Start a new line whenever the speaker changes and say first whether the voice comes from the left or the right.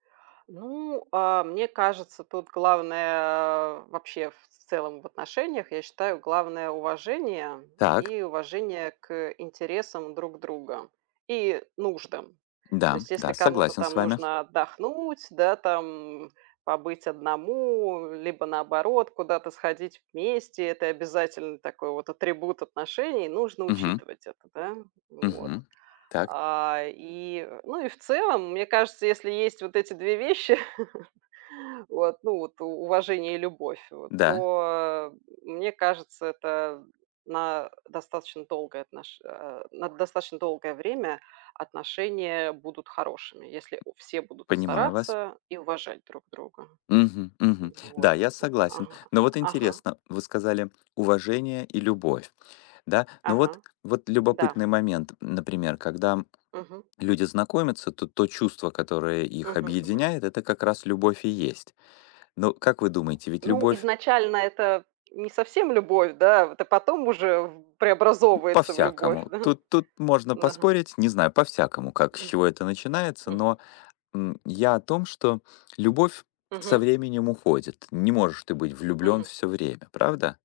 right: Ну, а, мне кажется, тут главное вообще, в целом в отношениях, я считаю, главное- уважение
left: Так.
right: и уважение к интересам друг друга, и нуждам. То
left: Да,
right: есть, если
left: да,
right: кому-то
left: согласен с
right: там
left: вами.
right: нужно отдохнуть, да, там, побыть одному, либо, наоборот, куда-то сходить вместе, это обязательный такой вот атрибут отношений, нужно
left: Мгм.
right: учитывать это, да. Вот,
left: Мгм. Так.
right: а, и, ну, и в целом, мне кажется, если есть вот эти 2 вещи, вот, ну вот у уважение и любовь вот,
left: Да.
right: то, мне кажется, это на достаточно долгое отнош а, на достаточно долгое время отношения будут хорошими, если у все будут
left: Понимаю вас.
right: стараться и уважать друг друга.
left: Мгм. Мгм.
right: Вот,
left: Да, я
right: а
left: согласен.
right: ага.
left: Но вот
right: Ага.
left: интересно. Вы сказали: уважение и любовь, Да? Но вот,
right: Ага.
left: вот
right: Да.
left: любопытный момент, м. Например, когда
right: Мгм.
left: люди знакомятся, то то чувство, которое их
right: Мгм. Мгм.
left: объединяет, это как раз любовь и есть. Но как вы думаете, ведь
right: Ну,
left: любовь
right: изначально это не совсем любовь, да? Вот, а потом уже в преобразовывается в любовь,
left: По-всякому.
right: да? М,
left: Тут тут можно
right: ага.
left: поспорить. Не знаю, по-всякому, как, с
right: М.
left: чего это начинается.
right: Мгм.
left: Но, м, я о том, что любовь со
right: Мгм.
left: временем уходит. Не можешь ты быть влюблен
right: Мгм.
left: всё время, правда?